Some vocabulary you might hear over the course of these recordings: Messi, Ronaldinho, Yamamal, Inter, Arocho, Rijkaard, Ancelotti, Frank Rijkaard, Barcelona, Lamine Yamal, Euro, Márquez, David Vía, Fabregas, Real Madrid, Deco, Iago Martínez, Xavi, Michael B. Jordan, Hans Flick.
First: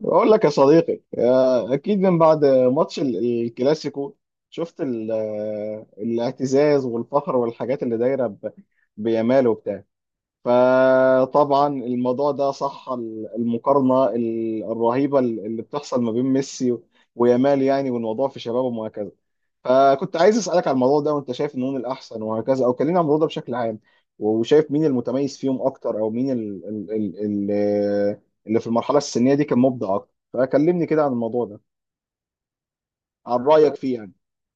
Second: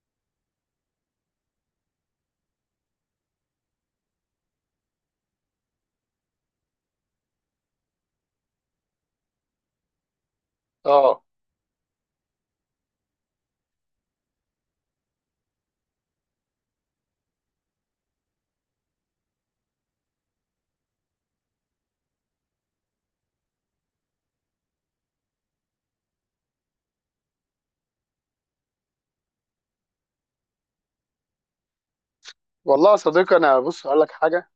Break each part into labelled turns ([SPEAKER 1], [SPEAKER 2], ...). [SPEAKER 1] بقول لك يا صديقي، اكيد من بعد ماتش الكلاسيكو. شفت الاعتزاز والفخر والحاجات اللي دايره بيامال وبتاع.
[SPEAKER 2] اه،
[SPEAKER 1] فطبعا الموضوع ده صح، المقارنه الرهيبه اللي بتحصل ما بين ميسي ويامال يعني، والموضوع في شبابه. فكنت عايز اسالك على الموضوع ده، وانت شايف مين الاحسن وهكذا، او كلمني عن الموضوع ده بشكل عام. وشايف مين المتميز فيهم اكتر، او مين ال ال ال ال اللي في المرحله السنيه دي كان مبدع اكتر، فكلمني كده عن الموضوع ده.
[SPEAKER 2] والله يا صديقي.
[SPEAKER 1] عن رايك فيه يعني.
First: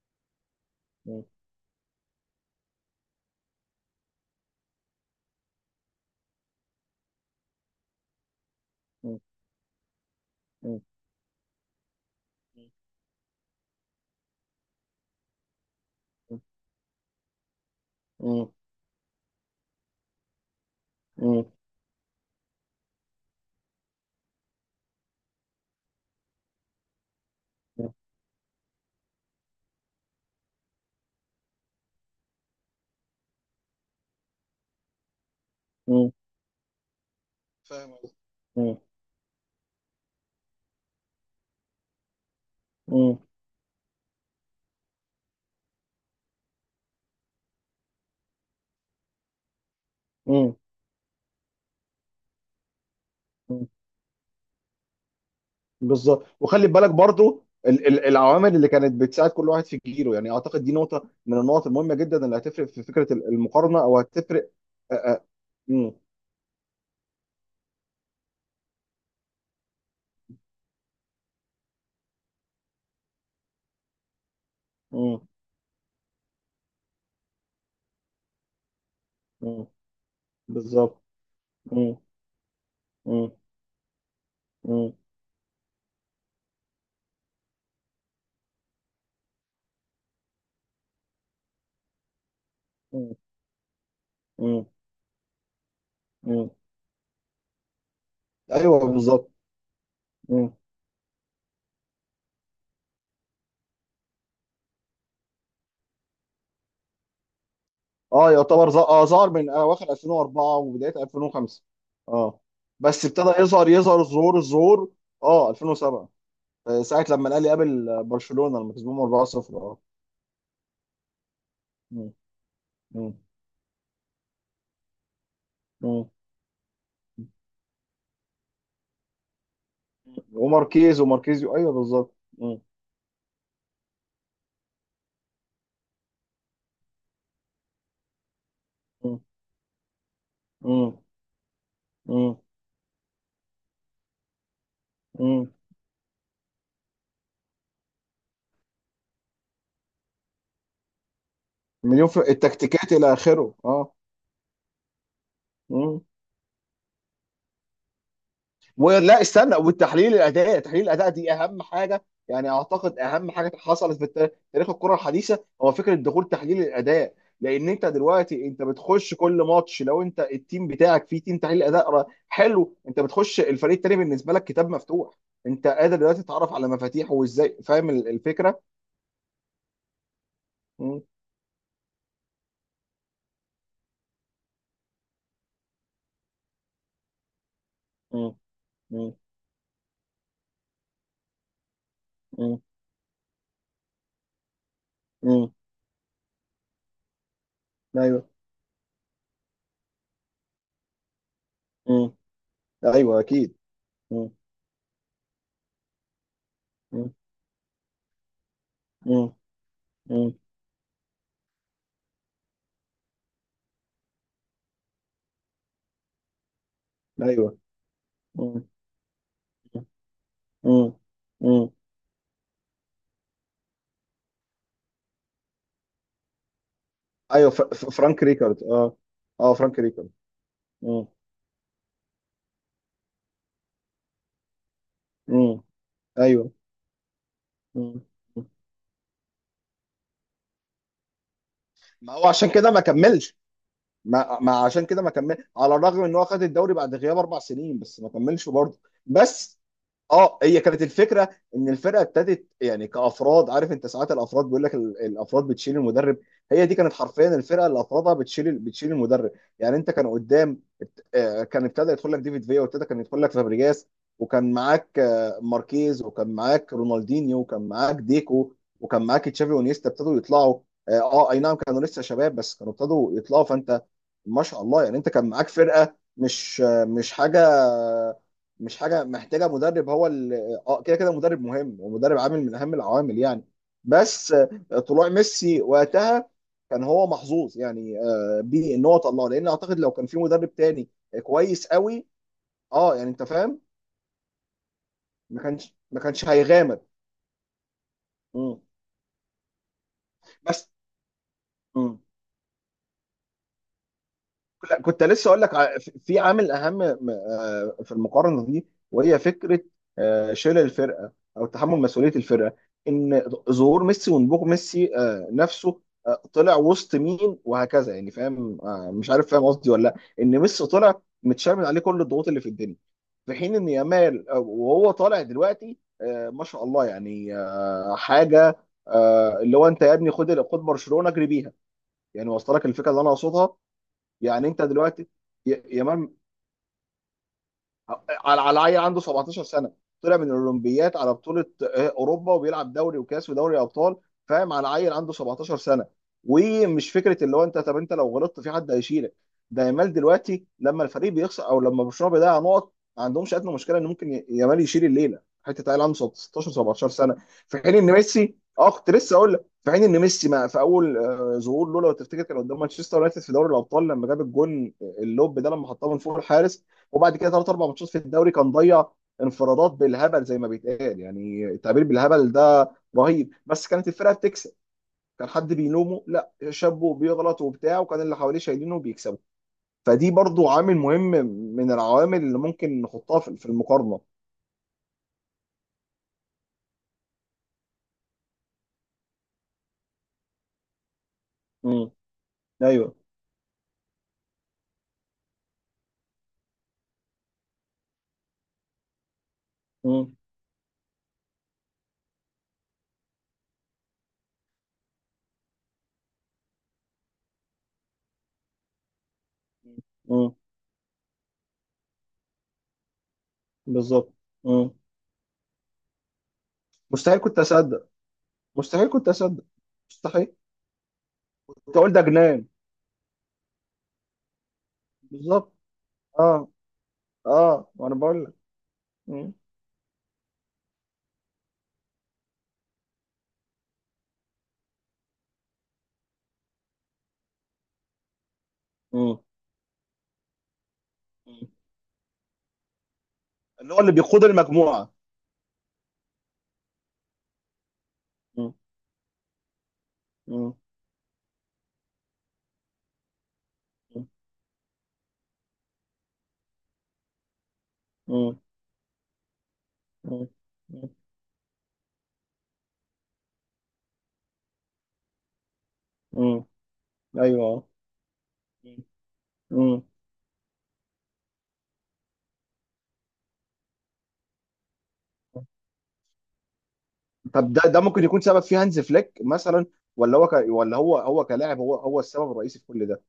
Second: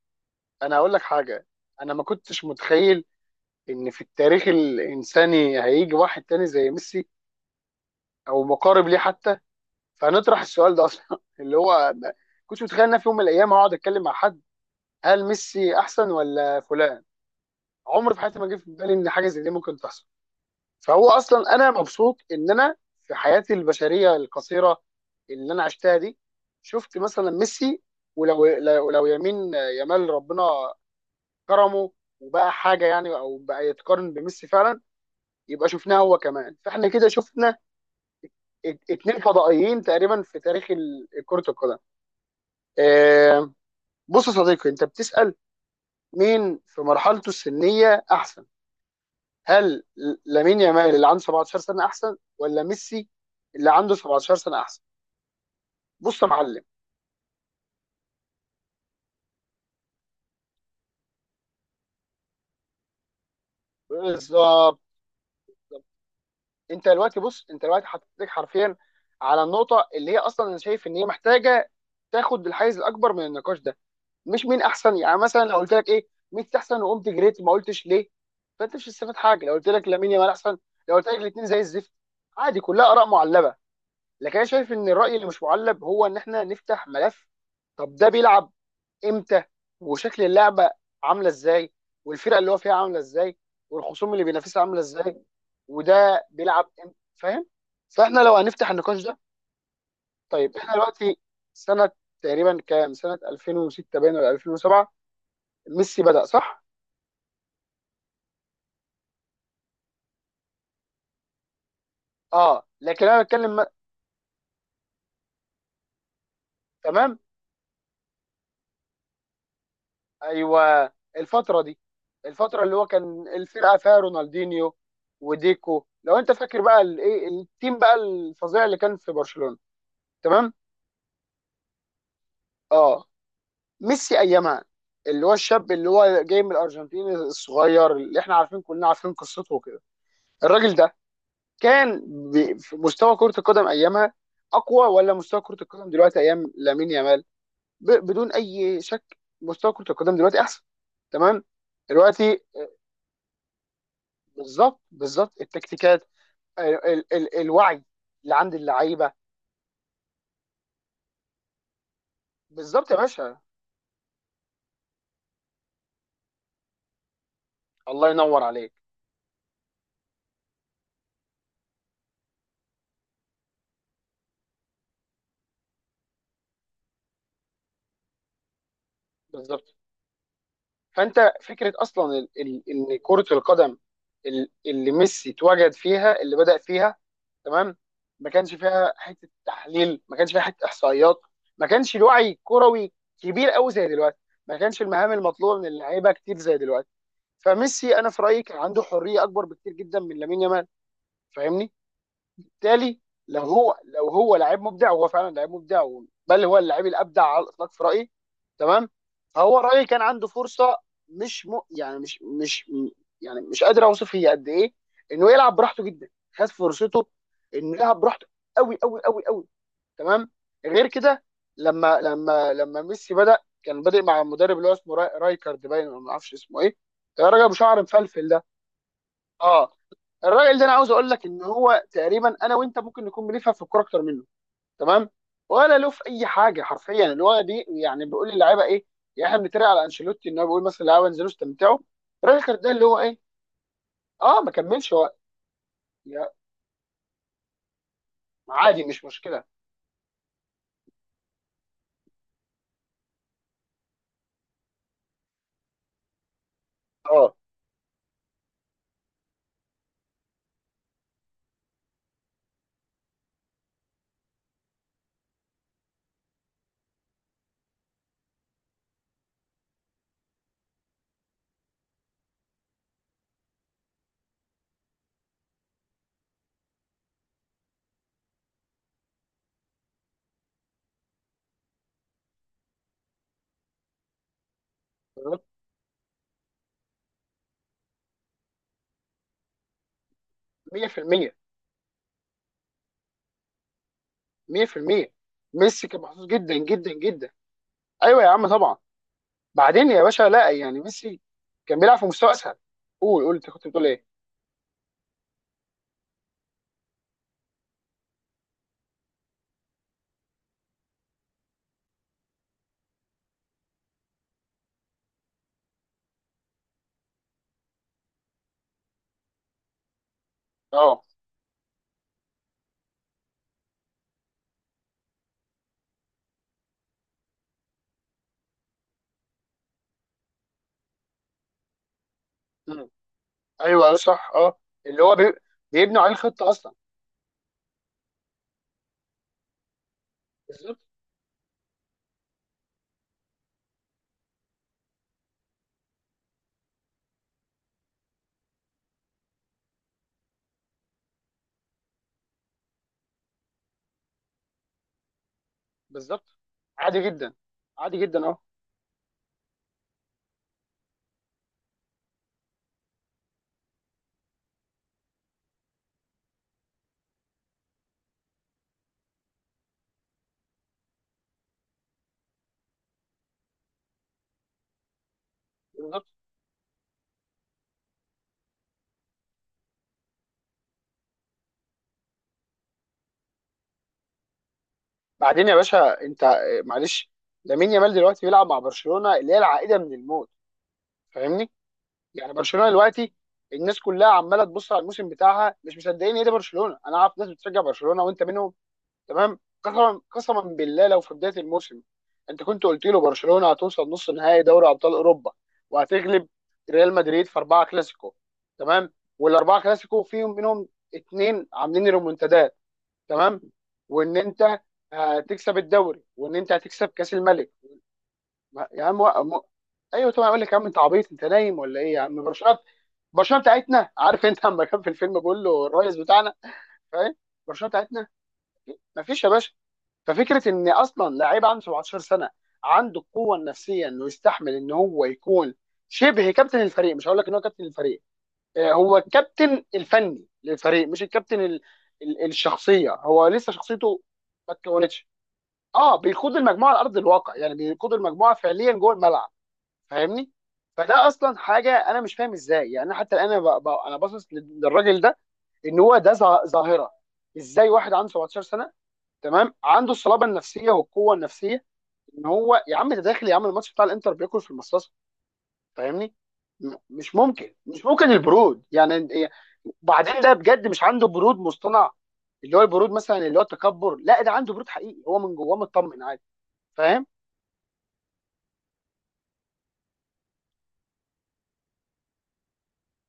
[SPEAKER 2] انا هقول لك
[SPEAKER 1] م-
[SPEAKER 2] حاجه. انا ما كنتش متخيل ان في التاريخ الانساني هيجي واحد تاني زي ميسي، او مقارب ليه
[SPEAKER 1] م-
[SPEAKER 2] حتى. فنطرح السؤال
[SPEAKER 1] م-
[SPEAKER 2] ده اصلا اللي هو ما كنتش متخيل ان أنا في يوم من الايام هقعد اتكلم مع حد، هل ميسي احسن
[SPEAKER 1] م-
[SPEAKER 2] ولا فلان. عمري في حياتي
[SPEAKER 1] م-
[SPEAKER 2] ما جه في بالي ان حاجه زي دي ممكن تحصل. فهو
[SPEAKER 1] م-
[SPEAKER 2] اصلا انا مبسوط ان انا في حياتي البشريه القصيره اللي انا عشتها دي شفت مثلا ميسي.
[SPEAKER 1] م-
[SPEAKER 2] ولو لو لو يمين يمال ربنا كرمه، وبقى حاجه يعني، او بقى يتقارن بميسي فعلا، يبقى شفناه
[SPEAKER 1] م-
[SPEAKER 2] هو كمان. فاحنا كده شفنا
[SPEAKER 1] فاهم قصدك. م-
[SPEAKER 2] اتنين فضائيين تقريبا في تاريخ كرة القدم.
[SPEAKER 1] م-
[SPEAKER 2] آه، بص يا صديقي، انت بتسأل مين في مرحلته السنية احسن؟ هل
[SPEAKER 1] م-
[SPEAKER 2] لامين يامال اللي عنده 17 سنة احسن، ولا ميسي
[SPEAKER 1] م-
[SPEAKER 2] اللي عنده 17 سنة احسن؟ بص
[SPEAKER 1] بالظبط،
[SPEAKER 2] يا معلم،
[SPEAKER 1] وخلي بالك برضو العوامل اللي كانت بتساعد كل واحد في جيله، يعني اعتقد دي نقطه من النقط المهمه جدا اللي هتفرق في فكره المقارنه او هتفرق.
[SPEAKER 2] بالظبط.
[SPEAKER 1] مم.
[SPEAKER 2] انت دلوقتي حطيتك حرفيا على النقطة اللي هي اصلا انا شايف ان هي محتاجة تاخد الحيز الاكبر من النقاش ده. مش مين احسن. يعني
[SPEAKER 1] مم.
[SPEAKER 2] مثلا لو قلت لك ايه، ميسي احسن وقمت جريت، ما قلتش ليه. فانت مش هتستفاد حاجه لو
[SPEAKER 1] مم.
[SPEAKER 2] قلت لك لامين يامال احسن. لو
[SPEAKER 1] بالظبط.
[SPEAKER 2] قلت لك الاثنين زي الزفت،
[SPEAKER 1] مم.
[SPEAKER 2] عادي، كلها اراء
[SPEAKER 1] مم.
[SPEAKER 2] معلبه. لكن انا شايف ان
[SPEAKER 1] مم.
[SPEAKER 2] الراي اللي مش معلب هو ان احنا نفتح ملف. طب ده بيلعب امتى؟ وشكل اللعبه عامله ازاي؟ والفرقه اللي هو فيها عامله
[SPEAKER 1] مم.
[SPEAKER 2] ازاي؟ والخصوم اللي بينافسها
[SPEAKER 1] مم.
[SPEAKER 2] عامله ازاي؟ وده
[SPEAKER 1] مم.
[SPEAKER 2] بيلعب امتى؟ فاهم؟ فاحنا لو هنفتح
[SPEAKER 1] ايوه،
[SPEAKER 2] النقاش ده،
[SPEAKER 1] بالظبط. مم.
[SPEAKER 2] طيب احنا دلوقتي سنه تقريبا كام؟ سنه 2006 باين، ولا 2007؟ ميسي بدأ صح؟
[SPEAKER 1] اه، يعتبر ظهر من اواخر 2004 وبدايه 2005. اه.
[SPEAKER 2] اه،
[SPEAKER 1] بس
[SPEAKER 2] لكن انا
[SPEAKER 1] ابتدى
[SPEAKER 2] بتكلم
[SPEAKER 1] يظهر الظهور. اه، 2007، ساعه
[SPEAKER 2] تمام.
[SPEAKER 1] لما الاهلي قابل برشلونه لما كسبهم 4-0. اه.
[SPEAKER 2] ايوه. الفترة دي،
[SPEAKER 1] مم.
[SPEAKER 2] الفترة اللي هو
[SPEAKER 1] مم.
[SPEAKER 2] كان الفرقة فيها رونالدينيو وديكو،
[SPEAKER 1] مم.
[SPEAKER 2] لو انت فاكر بقى الايه، التيم بقى الفظيع اللي كان في برشلونة، تمام؟
[SPEAKER 1] وماركيز وماركيزيو، ايوه بالظبط. مم.
[SPEAKER 2] اه. ميسي ايامها اللي هو الشاب اللي هو جاي من الارجنتين الصغير اللي احنا عارفين، كلنا عارفين
[SPEAKER 1] مم.
[SPEAKER 2] قصته وكده. الراجل ده
[SPEAKER 1] مم.
[SPEAKER 2] كان
[SPEAKER 1] مم.
[SPEAKER 2] في مستوى كرة القدم ايامها اقوى، ولا مستوى
[SPEAKER 1] مم.
[SPEAKER 2] كرة القدم دلوقتي ايام لامين يامال؟ بدون اي شك مستوى كره القدم دلوقتي احسن. تمام،
[SPEAKER 1] مليون في
[SPEAKER 2] دلوقتي
[SPEAKER 1] التكتيكات الى اخره، اه.
[SPEAKER 2] بالظبط، بالظبط
[SPEAKER 1] مم.
[SPEAKER 2] التكتيكات، ال ال ال الوعي اللي عند اللعيبه.
[SPEAKER 1] ولا استنى، والتحليل الاداء تحليل الاداء دي اهم حاجه، يعني
[SPEAKER 2] بالظبط يا
[SPEAKER 1] اعتقد اهم
[SPEAKER 2] باشا.
[SPEAKER 1] حاجه حصلت في تاريخ الكره الحديثه هو فكره دخول تحليل الاداء. لان انت
[SPEAKER 2] الله ينور
[SPEAKER 1] دلوقتي انت
[SPEAKER 2] عليك.
[SPEAKER 1] بتخش كل ماتش، لو انت التيم بتاعك فيه تيم تحليل اداء حلو، انت بتخش الفريق التاني بالنسبه لك كتاب مفتوح. انت قادر دلوقتي تتعرف على مفاتيحه وازاي، فاهم الفكره؟
[SPEAKER 2] بالظبط.
[SPEAKER 1] مم.
[SPEAKER 2] فانت فكره اصلا ان كره القدم، اللي ميسي اتوجد فيها، اللي بدأ فيها، تمام، ما
[SPEAKER 1] مم.
[SPEAKER 2] كانش فيها
[SPEAKER 1] مم.
[SPEAKER 2] حته تحليل، ما كانش فيها حته احصائيات، ما كانش الوعي
[SPEAKER 1] مم.
[SPEAKER 2] الكروي كبير قوي زي دلوقتي، ما كانش المهام
[SPEAKER 1] مم.
[SPEAKER 2] المطلوبه من اللعيبه كتير زي دلوقتي. فميسي انا في
[SPEAKER 1] ايوه.
[SPEAKER 2] رايي كان عنده حريه اكبر بكتير جدا من لامين يامال. فاهمني؟
[SPEAKER 1] مم.
[SPEAKER 2] بالتالي،
[SPEAKER 1] ايوه،
[SPEAKER 2] لو
[SPEAKER 1] اكيد.
[SPEAKER 2] هو لو
[SPEAKER 1] مم.
[SPEAKER 2] هو لاعب مبدع، وهو فعلا لاعب مبدع، بل هو اللاعب
[SPEAKER 1] مم.
[SPEAKER 2] الابدع على الاطلاق في رايي. تمام.
[SPEAKER 1] مم.
[SPEAKER 2] فهو رايي كان عنده
[SPEAKER 1] مم.
[SPEAKER 2] فرصه، مش م... يعني مش مش م- يعني مش قادر اوصف هي قد ايه، انه يلعب براحته جدا. خد فرصته
[SPEAKER 1] ايوه.
[SPEAKER 2] انه يلعب براحته
[SPEAKER 1] مم.
[SPEAKER 2] قوي قوي قوي قوي. تمام. غير
[SPEAKER 1] مم.
[SPEAKER 2] كده،
[SPEAKER 1] مم.
[SPEAKER 2] لما ميسي بدا، كان بادئ مع المدرب اللي هو اسمه رايكارد، باين ولا ما اعرفش اسمه ايه. يا راجل
[SPEAKER 1] ايوه،
[SPEAKER 2] ابو شعر
[SPEAKER 1] فرانك
[SPEAKER 2] مفلفل ده.
[SPEAKER 1] ريكارد. اه. اه،
[SPEAKER 2] اه،
[SPEAKER 1] فرانك ريكارد.
[SPEAKER 2] الراجل ده انا عاوز
[SPEAKER 1] امم.
[SPEAKER 2] اقول لك ان هو تقريبا انا وانت ممكن نكون بنفهم في الكوره اكتر منه. تمام.
[SPEAKER 1] امم.
[SPEAKER 2] ولا له في اي
[SPEAKER 1] ايوه.
[SPEAKER 2] حاجه حرفيا، اللي هو دي،
[SPEAKER 1] مم.
[SPEAKER 2] يعني بيقول للعيبه ايه؟ يعني احنا بنتريق على انشيلوتي ان هو بيقول مثلا للعيبه انزلوا استمتعوا.
[SPEAKER 1] ما هو
[SPEAKER 2] الراجل
[SPEAKER 1] عشان
[SPEAKER 2] كان ده
[SPEAKER 1] كده ما
[SPEAKER 2] اللي هو ايه.
[SPEAKER 1] كملش. ما
[SPEAKER 2] اه، ما
[SPEAKER 1] ما عشان
[SPEAKER 2] كملش
[SPEAKER 1] كده ما
[SPEAKER 2] وقت.
[SPEAKER 1] كمل، على الرغم ان هو
[SPEAKER 2] يا-
[SPEAKER 1] خد الدوري بعد غياب 4 سنين، بس ما كملش برضه.
[SPEAKER 2] عادي، مش مشكله.
[SPEAKER 1] بس، اه، هي كانت الفكره، ان الفرقه ابتدت يعني كافراد، عارف انت ساعات الافراد بيقول لك الافراد بتشيل المدرب. هي دي كانت
[SPEAKER 2] اه،
[SPEAKER 1] حرفيا الفرقه اللي افرادها بتشيل المدرب. يعني انت كان قدام، كان ابتدى يدخل لك ديفيد فيا، وابتدى كان يدخل لك فابريجاس. وكان معاك ماركيز، وكان معاك رونالدينيو، وكان معاك ديكو. وكان معاك تشافي ونيستا ابتدوا يطلعوا. اه، اي نعم، كانوا لسه شباب، بس كانوا ابتدوا يطلعوا، فانت ما شاء الله، يعني انت كان معاك فرقه، مش حاجه، مش حاجه محتاجه مدرب هو اه، كده كده مدرب مهم، ومدرب عامل من اهم العوامل يعني. بس طلوع ميسي وقتها كان هو محظوظ، يعني بيه، ان هو طلعه، لان اعتقد لو كان في مدرب تاني
[SPEAKER 2] 100%،
[SPEAKER 1] كويس قوي. اه، يعني انت فاهم،
[SPEAKER 2] 100%.
[SPEAKER 1] ما كانش
[SPEAKER 2] ميسي كان
[SPEAKER 1] ما كانش
[SPEAKER 2] محظوظ جدا
[SPEAKER 1] هيغامر.
[SPEAKER 2] جدا جدا. ايوه يا عم
[SPEAKER 1] مم.
[SPEAKER 2] طبعا. بعدين يا باشا، لا،
[SPEAKER 1] بس.
[SPEAKER 2] يعني ميسي كان بيلعب
[SPEAKER 1] مم.
[SPEAKER 2] في مستوى اسهل. قول قول، انت كنت بتقول ايه؟
[SPEAKER 1] لا، كنت لسه اقول لك في عامل اهم، في المقارنه دي، وهي فكره شيل الفرقه او تحمل مسؤوليه الفرقه، ان ظهور ميسي ونبوغ ميسي نفسه، طلع وسط مين وهكذا، يعني فاهم، مش عارف، فاهم قصدي ولا لا؟ ان ميسي طلع
[SPEAKER 2] اه.
[SPEAKER 1] متشرمن عليه كل الضغوط اللي في الدنيا. في حين ان يامال، وهو طالع دلوقتي ما شاء الله يعني، حاجه، اللي هو انت يا ابني خد خد برشلونه اجري بيها. يعني وصلك الفكره اللي انا اقصدها؟
[SPEAKER 2] ايوه أيوة، صح،
[SPEAKER 1] يعني
[SPEAKER 2] اه.
[SPEAKER 1] انت
[SPEAKER 2] اللي
[SPEAKER 1] دلوقتي
[SPEAKER 2] هو بيبنوا
[SPEAKER 1] يامال،
[SPEAKER 2] عليه الخطه اصلا.
[SPEAKER 1] على عيل عنده 17 سنه، طلع من
[SPEAKER 2] بالظبط
[SPEAKER 1] الاولمبيات على بطوله اوروبا، وبيلعب دوري وكاس ودوري ابطال. فاهم؟ على عيل عنده 17 سنه. ومش فكره اللي هو انت، طب انت لو غلطت في حد هيشيلك. ده يامال دلوقتي لما الفريق بيخسر او لما برشلونه بيضيع نقط، ما عندهمش ادنى مشكله ان ممكن يامال يشيل الليله، حته عيل عنده
[SPEAKER 2] بالظبط.
[SPEAKER 1] 16 17
[SPEAKER 2] عادي
[SPEAKER 1] سنه.
[SPEAKER 2] جدا،
[SPEAKER 1] في حين ان
[SPEAKER 2] عادي جدا.
[SPEAKER 1] ميسي،
[SPEAKER 2] اه،
[SPEAKER 1] اه، كنت لسه اقول لك، في حين ان ميسي، ما في اول ظهور له، لو تفتكر، كان قدام مانشستر يونايتد في دوري الابطال، لما جاب الجون اللوب ده، لما حطها من فوق الحارس. وبعد كده ثلاث اربع ماتشات في الدوري، كان ضيع انفرادات بالهبل زي ما بيتقال، يعني التعبير بالهبل ده رهيب، بس كانت الفرقه بتكسب. كان حد بيلومه؟
[SPEAKER 2] بالظبط.
[SPEAKER 1] لا، شابه بيغلط وبتاع، وكان اللي حواليه شايلينه وبيكسبوا. فدي برضو عامل مهم من العوامل اللي ممكن نحطها في المقارنه.
[SPEAKER 2] بعدين يا باشا، انت معلش، لامين يامال دلوقتي بيلعب مع برشلونه اللي هي العائده من الموت. فاهمني؟
[SPEAKER 1] امم.
[SPEAKER 2] يعني برشلونه
[SPEAKER 1] ايوه.
[SPEAKER 2] دلوقتي الناس كلها عماله تبص على الموسم بتاعها مش مصدقين ايه ده. برشلونه! انا عارف ناس بتشجع برشلونه وانت منهم. تمام. قسما
[SPEAKER 1] امم.
[SPEAKER 2] قسما بالله، لو في بدايه الموسم انت كنت قلت له برشلونه هتوصل نص نهائي دوري ابطال اوروبا، وهتغلب ريال مدريد في اربعه كلاسيكو، تمام، والاربعه كلاسيكو
[SPEAKER 1] امم.
[SPEAKER 2] فيهم منهم اتنين عاملين ريمونتادات، تمام،
[SPEAKER 1] بالظبط.
[SPEAKER 2] وان انت
[SPEAKER 1] امم.
[SPEAKER 2] هتكسب الدوري، وان انت هتكسب كاس
[SPEAKER 1] مستحيل كنت
[SPEAKER 2] الملك.
[SPEAKER 1] اصدق.
[SPEAKER 2] يا
[SPEAKER 1] مستحيل
[SPEAKER 2] عم،
[SPEAKER 1] كنت اصدق.
[SPEAKER 2] ايوه طبعا،
[SPEAKER 1] مستحيل.
[SPEAKER 2] اقول لك يا عم انت عبيط؟ انت نايم
[SPEAKER 1] كنت
[SPEAKER 2] ولا
[SPEAKER 1] اقول
[SPEAKER 2] ايه يا
[SPEAKER 1] ده
[SPEAKER 2] عم؟
[SPEAKER 1] جنان.
[SPEAKER 2] برشلونه، برشلونه بتاعتنا، عارف، انت لما كان في الفيلم بيقول
[SPEAKER 1] بالظبط.
[SPEAKER 2] له الرئيس بتاعنا،
[SPEAKER 1] اه.
[SPEAKER 2] فاهم؟ برشلونه
[SPEAKER 1] اه، وانا
[SPEAKER 2] بتاعتنا.
[SPEAKER 1] بقول لك.
[SPEAKER 2] مفيش يا
[SPEAKER 1] مم.
[SPEAKER 2] باشا. ففكره ان اصلا لعيب عنده 17 سنه عنده القوه النفسيه انه يستحمل ان هو يكون شبه كابتن الفريق، مش هقول لك ان هو كابتن الفريق، هو
[SPEAKER 1] مم.
[SPEAKER 2] الكابتن الفني للفريق، مش الكابتن الشخصيه. هو لسه
[SPEAKER 1] اللي هو اللي
[SPEAKER 2] شخصيته
[SPEAKER 1] بيقود
[SPEAKER 2] ما
[SPEAKER 1] المجموعه.
[SPEAKER 2] اتكونتش. اه، بيقود المجموعه على ارض الواقع، يعني بيقود المجموعه
[SPEAKER 1] مم.
[SPEAKER 2] فعليا جوه الملعب. فاهمني؟
[SPEAKER 1] مم.
[SPEAKER 2] فده اصلا حاجه انا مش فاهم ازاي. يعني حتى الان انا انا باصص للراجل ده ان هو ده ظاهره. ازاي واحد عنده
[SPEAKER 1] مم.
[SPEAKER 2] 17 سنه، تمام، عنده الصلابه
[SPEAKER 1] مم.
[SPEAKER 2] النفسيه والقوه النفسيه ان هو، يا عم ده داخل يا عم الماتش بتاع الانتر بياكل في المصاصه. فاهمني؟
[SPEAKER 1] مم.
[SPEAKER 2] مش ممكن،
[SPEAKER 1] ايوه.
[SPEAKER 2] مش ممكن البرود يعني.
[SPEAKER 1] مم.
[SPEAKER 2] بعدين ده بجد مش عنده برود مصطنع، اللي هو البرود مثلا اللي هو التكبر، لا، ده عنده برود حقيقي، هو من جواه مطمن عادي. فاهم؟
[SPEAKER 1] طب ده ممكن يكون سبب فيه هانز فليك مثلا، ولا هو كلاعب هو السبب الرئيسي في كل ده؟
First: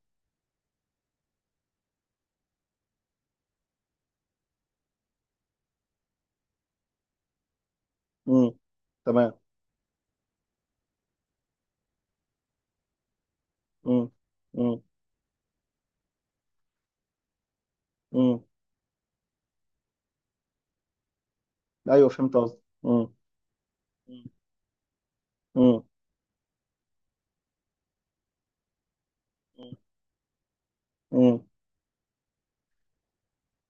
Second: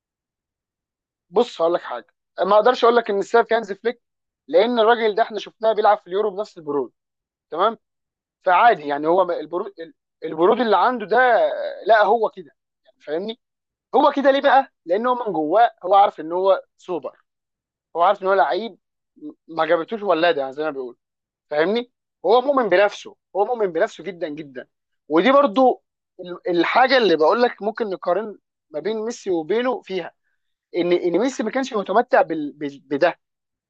[SPEAKER 2] بص هقول لك حاجه، ما اقدرش اقول لك ان السبب في هانز فليك، لان الراجل ده احنا شفناه بيلعب في اليورو بنفس البرود. تمام.
[SPEAKER 1] مم.
[SPEAKER 2] فعادي يعني، هو
[SPEAKER 1] تمام.
[SPEAKER 2] البرود، البرود اللي عنده ده، لا هو كده يعني. فاهمني؟
[SPEAKER 1] مم.
[SPEAKER 2] هو كده ليه بقى؟
[SPEAKER 1] مم.
[SPEAKER 2] لان هو من جواه هو عارف ان هو سوبر، هو عارف ان هو
[SPEAKER 1] مم.
[SPEAKER 2] لعيب، ما جابتوش ولاده يعني زي ما بيقول. فاهمني؟
[SPEAKER 1] ايوه، فهمت
[SPEAKER 2] هو
[SPEAKER 1] قصدك.
[SPEAKER 2] مؤمن
[SPEAKER 1] مم.
[SPEAKER 2] بنفسه، هو مؤمن بنفسه جدا جدا. ودي برضو
[SPEAKER 1] مم.
[SPEAKER 2] الحاجه اللي بقول لك ممكن نقارن ما بين ميسي
[SPEAKER 1] مم.
[SPEAKER 2] وبينه فيها، ان
[SPEAKER 1] مم.
[SPEAKER 2] ميسي ما كانش متمتع بده.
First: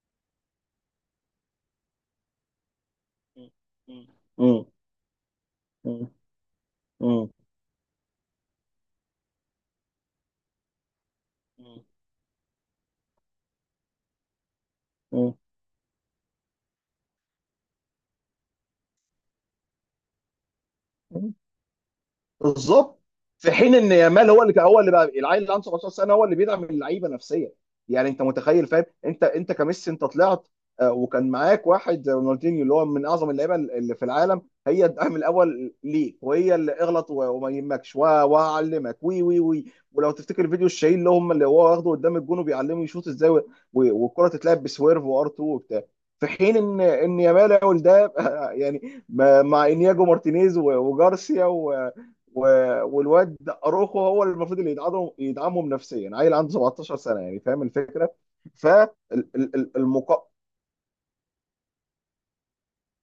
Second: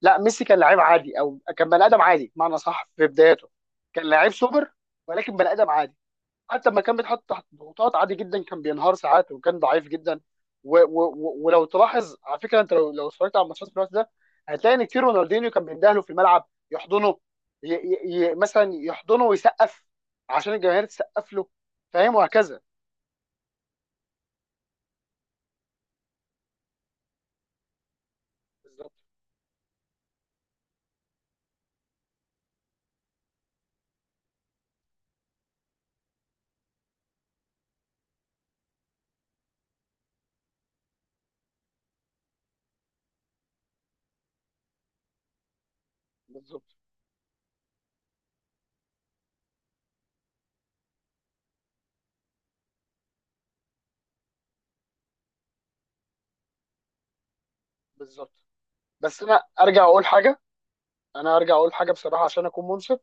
[SPEAKER 2] لا، ميسي كان لعيب عادي او كان بني ادم عادي بمعنى صح في بداياته. كان لعيب
[SPEAKER 1] مم.
[SPEAKER 2] سوبر، ولكن بني ادم عادي.
[SPEAKER 1] مم.
[SPEAKER 2] حتى لما كان بيتحط
[SPEAKER 1] مم.
[SPEAKER 2] تحت ضغوطات عادي جدا كان بينهار ساعات، وكان ضعيف جدا. و و و ولو تلاحظ على فكره، انت لو اتفرجت على الماتشات في الوقت ده هتلاقي ان كتير
[SPEAKER 1] مم.
[SPEAKER 2] رونالدينيو كان بيندهله في الملعب يحضنه، ي ي ي مثلا يحضنه ويسقف عشان الجماهير تسقف
[SPEAKER 1] مم.
[SPEAKER 2] له. فاهم؟ وهكذا.
[SPEAKER 1] بالظبط. في حين ان يامال هو اللي هو اللي بقى العيل اللي عنده 17 سنه، هو اللي بيدعم اللعيبه نفسيا. يعني انت متخيل، فاهم؟
[SPEAKER 2] بالظبط
[SPEAKER 1] انت كميسي انت طلعت وكان معاك واحد زي رونالدينيو، اللي هو من اعظم اللعيبه اللي في العالم، هي الدعم الاول ليك، وهي اللي اغلط وما يهمكش وهعلمك وي وي وي ولو تفتكر فيديو الشهير اللي هو واخده قدام الجون، وبيعلمه يشوط ازاي والكره تتلعب بسويرف وار 2 وبتاع. في حين
[SPEAKER 2] بالظبط
[SPEAKER 1] ان يامال يعمل ده يعني مع انياجو مارتينيز وجارسيا، و والواد اروخو هو اللي المفروض اللي يدعمهم نفسيا، عيل عنده 17 سنه، يعني فاهم الفكره؟
[SPEAKER 2] بالظبط. بس انا ارجع اقول
[SPEAKER 1] فالمقابل.
[SPEAKER 2] حاجه، بصراحه، عشان اكون منصف،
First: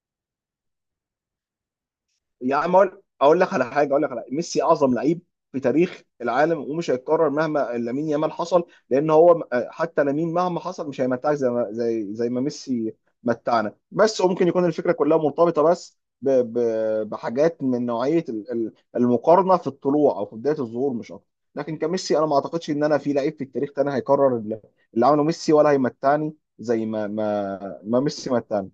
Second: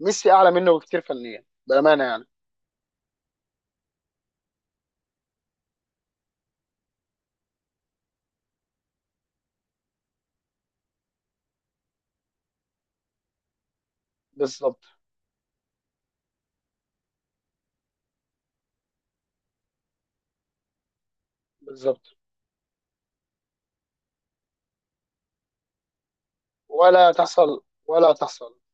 [SPEAKER 2] ميسي اعلى منه بكتير فنيا بامانه يعني.
[SPEAKER 1] يا عم، اقول لك على حاجه، اقول لك على ميسي، اعظم لعيب في تاريخ العالم، ومش هيتكرر مهما لامين يامال حصل، لان هو حتى لامين مهما حصل مش هيمتعك زي ما ميسي متعنا. بس وممكن يكون
[SPEAKER 2] بالظبط
[SPEAKER 1] الفكره كلها مرتبطه بس بحاجات من نوعيه المقارنه في الطلوع او في بدايه الظهور، مش اكتر. لكن
[SPEAKER 2] بالظبط.
[SPEAKER 1] كميسي، انا ما اعتقدش ان انا في لعيب في التاريخ تاني هيكرر اللي عمله ميسي، ولا هيمتعني زي ما
[SPEAKER 2] ولا تحصل، ولا
[SPEAKER 1] ميسي
[SPEAKER 2] تحصل.
[SPEAKER 1] متعنا.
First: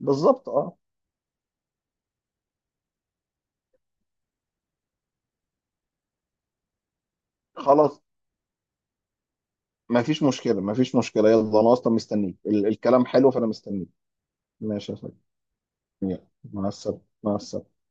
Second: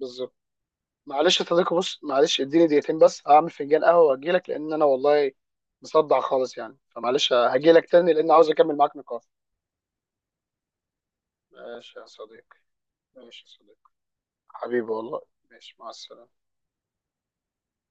[SPEAKER 2] بالظبط.
[SPEAKER 1] بالظبط. اه.
[SPEAKER 2] معلش يا صديقي، بص، معلش، اديني دقيقتين بس، هعمل فنجان قهوه واجي لك، لان انا والله مصدع خالص يعني. فمعلش هجي لك
[SPEAKER 1] خلاص،
[SPEAKER 2] تاني، لان عاوز اكمل معاك نقاش.
[SPEAKER 1] ما فيش مشكلة، ما فيش مشكلة. يلا، أنا أصلا
[SPEAKER 2] ماشي يا
[SPEAKER 1] مستنيك،
[SPEAKER 2] صديقي،
[SPEAKER 1] الكلام حلو،
[SPEAKER 2] ماشي
[SPEAKER 1] فأنا
[SPEAKER 2] يا
[SPEAKER 1] مستنيك.
[SPEAKER 2] صديقي، حبيبي
[SPEAKER 1] ماشي يا صاحبي.
[SPEAKER 2] والله. ماشي، مع
[SPEAKER 1] يلا،
[SPEAKER 2] السلامه.
[SPEAKER 1] مع السلامة، مع السلامة.